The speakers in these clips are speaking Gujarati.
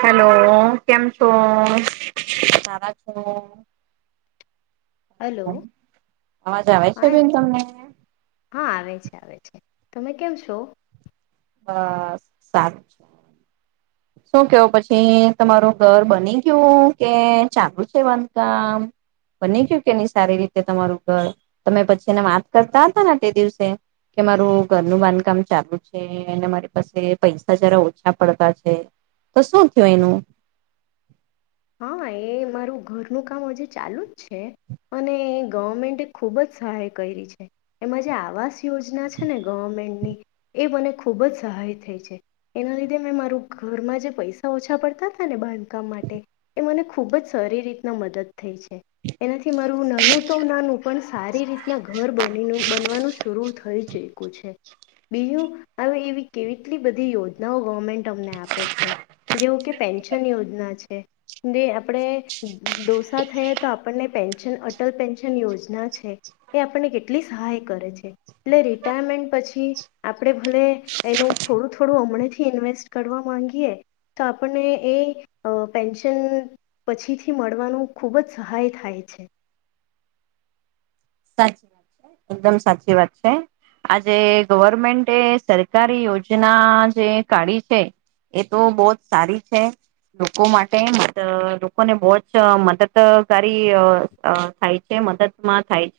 હેલો, કેમ છો? સારા છો? હલો. અવાજ આવે છે બેન તમને તમે કેમ છો? બસ સા શું કેવ પછી, તમારું ઘર બની ગયું કે ચાલુ છે બાંધકામ. બની ગયું કે ની સારી રીતે તમારું ઘર? તમે પછી એને વાત કરતા હતા ને તો શું થયું એનું? હા એ મારું ઘરનું કામ હજુ ચાલુ જ છે, અને ગવર્મેન્ટે ખુબ જ સહાય કયરી છે, એમાં જે આવાસ યોજના છે ને ગવર્મેન્ટની એ મને ખૂબ જ સહાય થઈ છે, એના લીધે મેં મારું ઘરમાં જે પૈસા ઓછા પડતા હતા ને બાંધકામ માટે એ મને ખૂબ જ સારી રીતના મદદ થઈ છે એનાથી મારું નાનું તો નાનું પણ સારી રીતના ઘર બની બનવાનું શરૂ થઈ ચૂક્યું છે, બીજું હવે એવી કેવીટલીક બધી યોજનાઓ ગવર્મેન્ટ અમને આપે છે, જેવું કે પેન્શન યોજના છે. જે આપણે ડોસા થઈએ તો આપણને પેન્શન અટલ પેન્શન યોજના છે, એ આપણને કેટલી સહાય કરે છે. એટલે રિટાયરમેન્ટ પછી આપણે ભલે એનું થોડું થોડું હમણાંથી ઇન્વેસ્ટ કરવા માગીએ તો આપણને એ પેન્શન પેન્શન પછીથી મળવાનું ખૂબ જ સહાય થાય છે. સાચી વાત છે. એકદમ સાચી વાત છે. આજે ગવર્મેન્ટ સરકારી યોજના જે કાઢી છે એ તો બહું જ સારી છે લોકો માટે મ લોકોને બહું જ મદદકારી થાય છે, મદદમાં થાય છે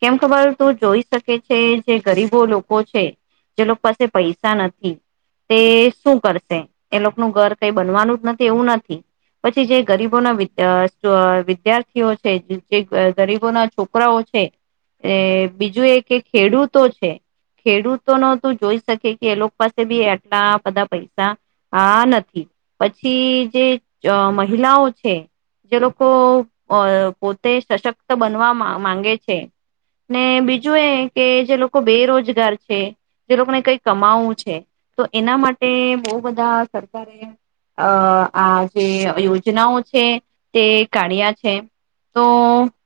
કેમ ખબર તું જોઈ શકે છે જે ગરીબો લોકો છે જે લોકો પાસે પૈસા નથી, તે શું કરશે એ લોકોનું ઘર કઈ બનવાનું જ નથી એવું નથી પછી જે ગરીબોના વિદ્યાર્ વિદ્યાર્થીઓ છે જે ગરીબોના છોકરા રાઓ છે બીજું એ કે ખેડૂતો છે, ખેડૂતો નો તું જોઈ શકે કે એ લોકો પાસે બી આટલા બધા પૈસા હા નથી, પછી જે મહિલાઓ છે જે લોકો પોતે સશક્ત બનવાવામાં માંગે છે ને બીજું એ કે જે લોકો બેરોજગાર છે જે લોકોને કઈ કમાવવું છે, તો એના માટે બહુ બધા સરકારે આ જે યોજનાઓ છે તે કાઢ્યા છે તો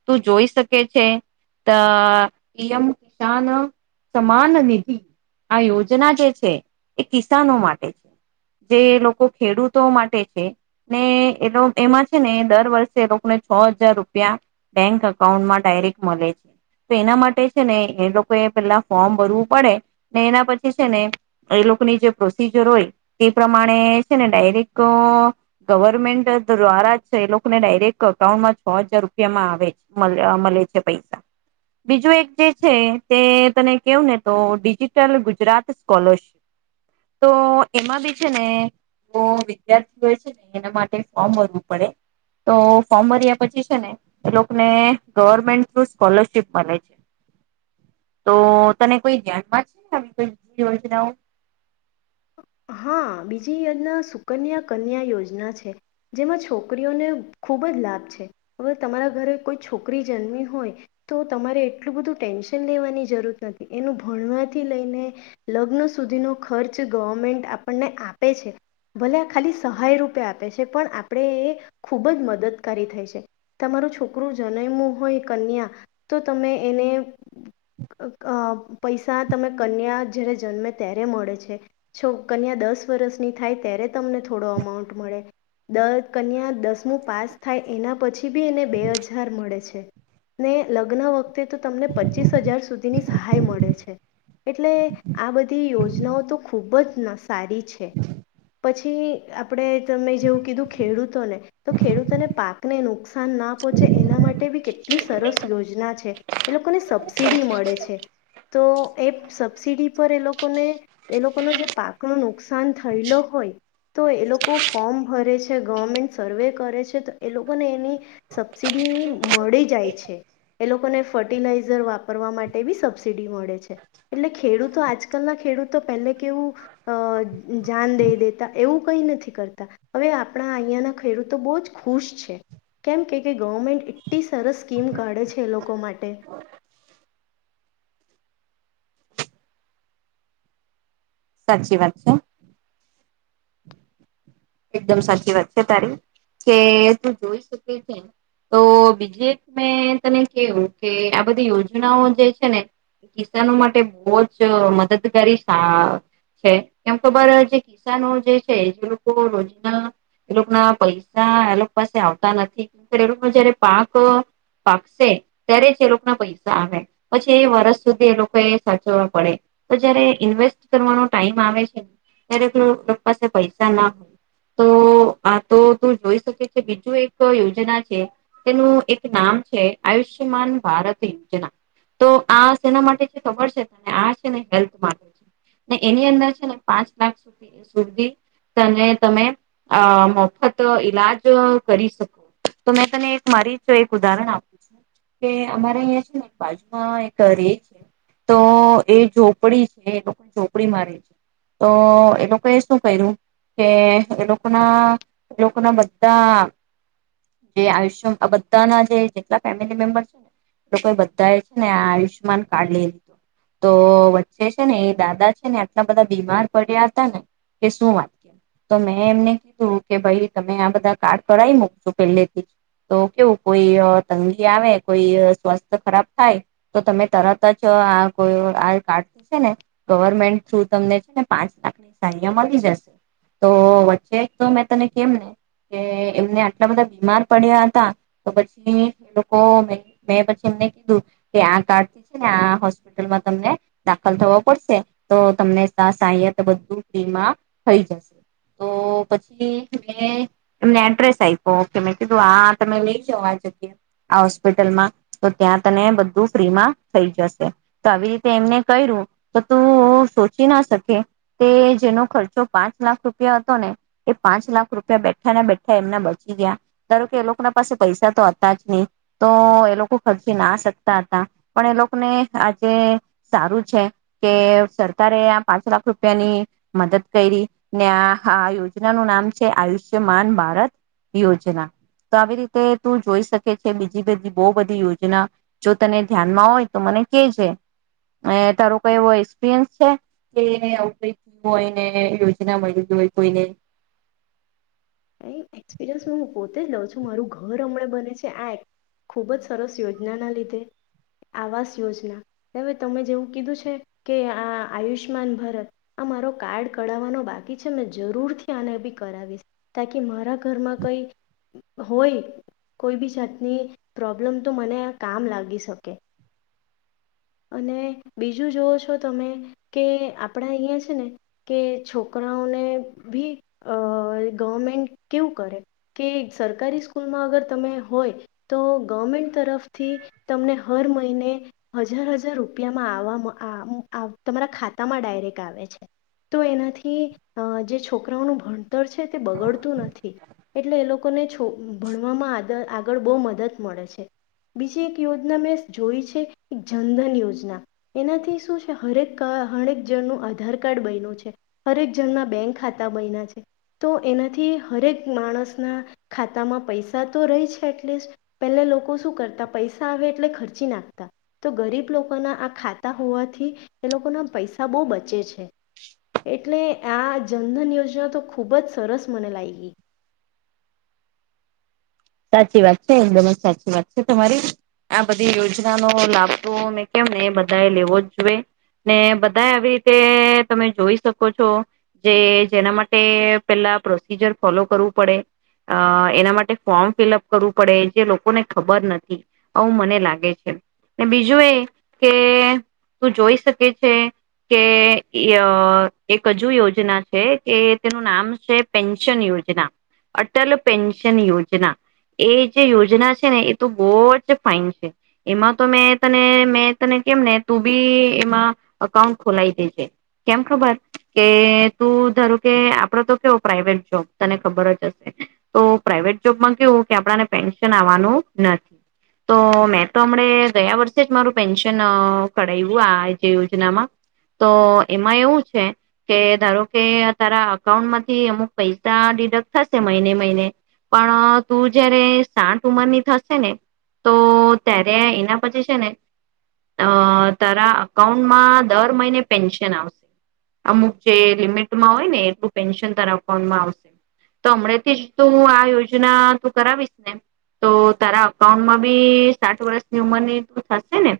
તું જોઈ શક કે છે પી એમ કિસાન સમાન નિધિ. આ યોજના જે છે એ કિસાનો માટે છે જે લોકો ખેડૂતો માટે છે ને એ એમાં છે ને દર વર્ષે એ લોકોને છ હજાર રૂપિયા બેંક અઉન્ટ માટે ડાયરેક્ટ મળે છે તો એના માટે છે ને એ લોકોએ પેલા ફોર્મ ભરવું પડે ને એના પછી છે ને એ લોકોની જે પ્રોસીજર હોય એ પ્રમાણે છે ને ડાયરેક્ટ ગવર્મેન્ટ દ્વારા એ લોકોને ડાયરેક્ટ અકાઉન્ટમાં છ હજાર રૂપિયામાં આવે મળે મળ મળે છે પૈસા, બીજું એક જે છે તે તને કેવું ને તો ડિજિટલ ગુજરાત સ્કોલરશીપ, તો એમાં બી છે ને વિદ્યાર્થીઓ છેને એના માટે ફોર્મ ભરવું પડે તો ફોર્મ ભર્યા પછી છેને એ લોકોને ગવર્મેન્ટ થ્રુ સ્કોલરશીપ મળે છે. તો તને કોઈ ધ્યાનમાં છે આવી કો બી યોજનાઓ? હા બીજી યોજના સુકન્યા કન્યા યોજના છે. જેમાં છોકરીઓને ખૂબ જ લાભ છે, હવે તમારા ઘરે કોઈ છોકરી જન્મ હોય તો તમારે એટલું બધું ટેન્શન લેવાની જરૂર નથી એનું ભણવાથી લઈને લગ્ન સુધીનો ખર્ચ જે ગવર્મેન્ટ આપણને આપે છે ભલે આ ખાલી સહાય રૂપે આપે છે પણ આપણે એ ખૂબ જ મદદકારી થાય છે. તમારું છોકરું જનયમુ હોય કન્યા તો તમે એને અ પૈસા તમે કન્યા જ્યારે જન્મે ત્યારે મળે છે કન્યા દસ વર્ષની થાય ત્યારે તમને થોડો અમાઉન્ટ મળે. દ કન્યા દસમું પાસ થાય એના પછી બી એને બે હજાર મળે છે ને લગ્ન વખતે તો તમને પચીસ હજાર સુધીની સહાય મળે છે એટલે આ બધી યોજનાઓ તો ખૂ ખૂબ જ ન સારી છે. પછી આપણે તમે જેવું કીધું ખેડૂતોને, તો ખેડૂતોને પાકને નુકસાન ના પહોંચે એના માટે બી કેટલી સરસ યોજના છે. એ લોકોને સબસિડી મળે છે તો એ સબસિડી પર એ લોકોને એ લોકોનો જે પાકનું નુકસાન થયેલો હોય તો એ લોકો ફોર્મ ભરે છે, ગવર્મેન્ટ સર્વે કરે છે તો એ લોકોને એની સબસિડી મળી જાય છે. એ લોકોને ફર્ટિલાઇઝર વાપરવા માટે બી સબસિડી મળે છે એટલે ખેડૂતો, આજકાલના ખેડૂત તો પેહલે કેવું એ જાન દઈ દેતા એવું કઈ નથી કરતા. હવે આપણા અહીંયાના ખેડૂતો બો જ ખુશ છે કેમ કે ગવર્મેન્ટ એટલી સરસ સ્કીમ કાઢે છે એ લોકો માટે સાચી વાત છે. એકદમ સાચી વાત છે તારી કે તું જોઈ શકી છે તો બીજી એક મેં તને કેવું કે આ બધી યોજનાઓ જે છે ને કિસાનો માટે બો જ મદદગારી છે. કેમ ખબર જે કિસાનો જે છે જે રોજના એ લોકો ના પૈસા એ લોકો પાસે આવતા નથી. એ લોકો જયારે પાક પાકશે ત્યારે જ એ લોકો ના પૈસા આવે પછી એ વર્ષ સુધી એ લોકો એ સાચવવા પડે તો જયારે ઇન્વેસ્ટ કરવાનો ટાઈમ આવે છે ત્યારે એલોકો પાસે પૈસા ના હોય તો આ તો તું જોઈ શકી છે બીજું એક યોજના છે તેનું એક નામ છે આયુષ્યમાન ભારત યોજના તો આ સેના માટે છે ખબર છેને. આ છે ને હેલ્થ માટે છે ને એની અંદર છે ને પાંચ લાખ સુધી સુધી તને તમે મફત ઈલાજ કરી શકો તો મેં તને એક મારી જ એક ઉદાહરણ આપું છું કે અમારે અહીં છે ને એક બાજુમાં એક રે છે તો એ ઝોપડી પડી છે એ લોકો ઝોપડી મારે છે તો એ લોકોએ શું કર્યું. કે એ લોકોના એ લોકોના બધા જે આયુષ્ય બધાના જેટલા ફેમિલી મેમ્બર છે ને એ લોકો બધા એ છે ને આ આયુષ્યમાન કાર્ડ લઈ લીધું તો વચ્ચે છે ને એ દાદા છે ને આટલા બધા બીમાર પડ્યા હતા ને કે શું વાત. તો મેં એમને કીધું કે ભાઈ તમે આ બધા કાર્ડ કરાવી મૂકજો પેલે થી તો કેવું કોઈ તંગી આવે કોઈ સ્વાસ્થ્ય ખરાબ થાય તો તમે તરત જ આ કો આ કાર્ડથી છે ને ગવર્મેન્ટ થ્રુ તમને છે ને પાંચ લાખની સહાયતા મળી જશે. તો વચ્ચે તો મે તને કેમને કે એમને આટલા બધા બીમાર પડ્યા હતા તો પછી એ લોકો મે પછી એમ કીધું કે આ કાર્ડ થી છે ને આ હોસ્પિટલમાં તમને દાખલ થવો પડશે તો તમને સહાય બધું ફ્રીમાં થઈ જશે. તો પછી મે એમને એડ્રેસ આયપો કે મેં કીધું આ તમે લઈ જાવ આ જગ્યાએ આ હોસ્પિટલમાં તો ત્યાં તને બધું ફ્રીમાં થઈ જશે તો આવી રીતે એમને કર્યું તો તું સોચી ના શકે કે જેનો ખર્ચો પાંચ પાંચ લાખ રૂપિયા હતો ને એ પાંચ લાખ રૂપિયા બેઠા ના બેઠા એમના બચી ગયા ધારો કે એ લોકો ના પાસે પૈસા તો હતા જ નહી તો એ લોકો ખર્ચ ના શકતા હતા પણ એ લોકોને આજે સારું છે કે સરકારે આ પાંચ લાખ રૂપિયાની મદદ કરી. ને આ યોજના નું નામ છે આયુષ્યમાન ભારત યોજના તો આવી રીતે તું જોઈ શકે છે બીજી બધી બો બધી યોજના જો તને ધ્યાનમાં હોય તો મને કે જે તારો કઈ એવો એક્સપિરિયન્સ છે કે આવું કય થીયુ હોયને એ ના મળ જો હોઈ કોઈને એક્સપિરિયન્સ હું પોતે જ લઉં છું. મારું ઘર હમણાં બને છે. આ એક ખુબ જ સરસ યોજના ના લીધે આવાસ યોજના હવે તમે જેવું કીધું છે કે આ આયુષમાન ભારત આ મારો કાર્ડ કાઢવવાનો બાકી છે મે જરૂરથી આને બી કરાવીશ. તાકી મારા ઘરમાં કઈ હોય કોઈ બી જાતની પ્રોબ્લમ તો મને આ કામ લાગી શકે. અને બીજું જોવ છો તમે કે આપણા અહીંયા છે ને કે છોકરાઓને ભી ગવર્મેન્ટ કેવું કરે કે સરકારી સ્કૂલમાં અગર તમે હોય તો ગવર્મેન્ટ તરફથી તમને હર મહિને હજ હજાર હજાર રૂપિયામાં આવવામાં તમારા ખાતામાં ડાયરેક્ટ આવે છે તો એનાથી જે છોકરાઓનું ભણતર છે તે બગડતું નથી એટલે એ લોકોને છોક ભણવામાં આ આગળ બો મદદ મળે છે બીજી એક યોજના મેં જોઈ છે જનધન યોજના એનાથી શું છે હરેક હરેક જણનું આધાર કાર્ડ બન્યું છે, હરેક જણના બેંક ખાતા બન્યા છે તો એનાથી હરેક માણસના ખાતામાં પૈસા તો રહી છે એટલીસ્ટ પહેલા લોકો શું કરતા પૈસા આવે એટલે ખર્ચી નાખતા. તો ગરીબ લોકોના આ ખાતા હોવાથી એ લોકોના પૈસા બો બચે છે એટલે આ જનધન યોજના તો ખૂબ જ સરસ મને લાયગી. સાચી વાત છે એકદમ જ સાચી વાત છે તમારી. આ બધી યોજનાનો લાભ મે કેમ ને બધા એ લેવો જ જોઈએ ને બધાએ આવી રીતે તમે જોઈ શકો છો જે જેના માટે પેલા પ્રોસીજર ફોલો કરવું પડે અ એના માટે ફોર્મ ફિલઅપ કરવું પડે જે લોકોને ખબર નથી આવું મને લાગે છે ને બીજું એ કે તું જોઈ શકે છે કે એક હજુ યોજના છે કે તેનું નામ છે પેન્શન યોજના અટલ પેન્શન યોજના. યોજના એ જે યોજના છે ને એ ત બો જ ફાઈન છે એમાં તો મે તને મે તને કેમ ને તું બી એમાં એકાઉન્ટ ખોલાવી દેજે કેમ ખબર કે તું ધારું કે આપડો તો કેવો પ્રાાઈવેટ જોબ તને ખબર જ હશે તો પ્રાઈવેટ જોબમાં કેવુ કે આપણને પેન્શન આવવાનું નથી તો મેં તો હમણે ગયા વર્ષે જ મારું પેન્શન કરાયવુ આ જે યોજનામાં તો એમાં એવું છે કે ધારો કે તારા અકાઉન્ટમાંથી અમુક પૈસા ડિડક્ટ થશે મહિને મહિને પણ તું જયારે સાઠ ઉંમરની થશે ને તો ત્યારે એના પછી છે ને અ તારા અકાઉન્ટમાં દર મહિને પેન્શન આવશે. અમુક જે લિમિટમાં હોય ને એટલું પેન્શન તારા અકાઉન્ટમાં આવશે તો હમણાં થી જ તું આ યોજ યોજના તું કરાવીશ ને તો તારા અઉન્ટમાં બી સાઠ વર્ષની ઉંમરની તું થશે ને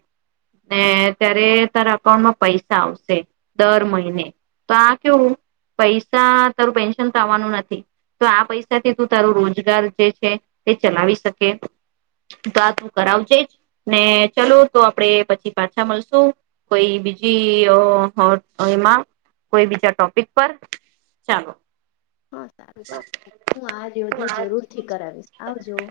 ને ત્યારે તારા અકાઉન્ટમાં પૈસા આવશે. દર મહિને તો આ કેવું પૈસા તારું પેન્શન તો આવવાનું નથી તો આ પૈસા થી તું તારું રોજ રોજગાર જે છે તે ચલાવી શકે તો આ તું કરાવજેજ ને ચાલો તો આપડે પછી પાછા મળશું કોઈ બીજી એમાં કોઈ બીજા ટોપિક પર ચાલો. હા સારું પાકુ હું આ યોજના જરૂર થી કરાવીશ આવજો.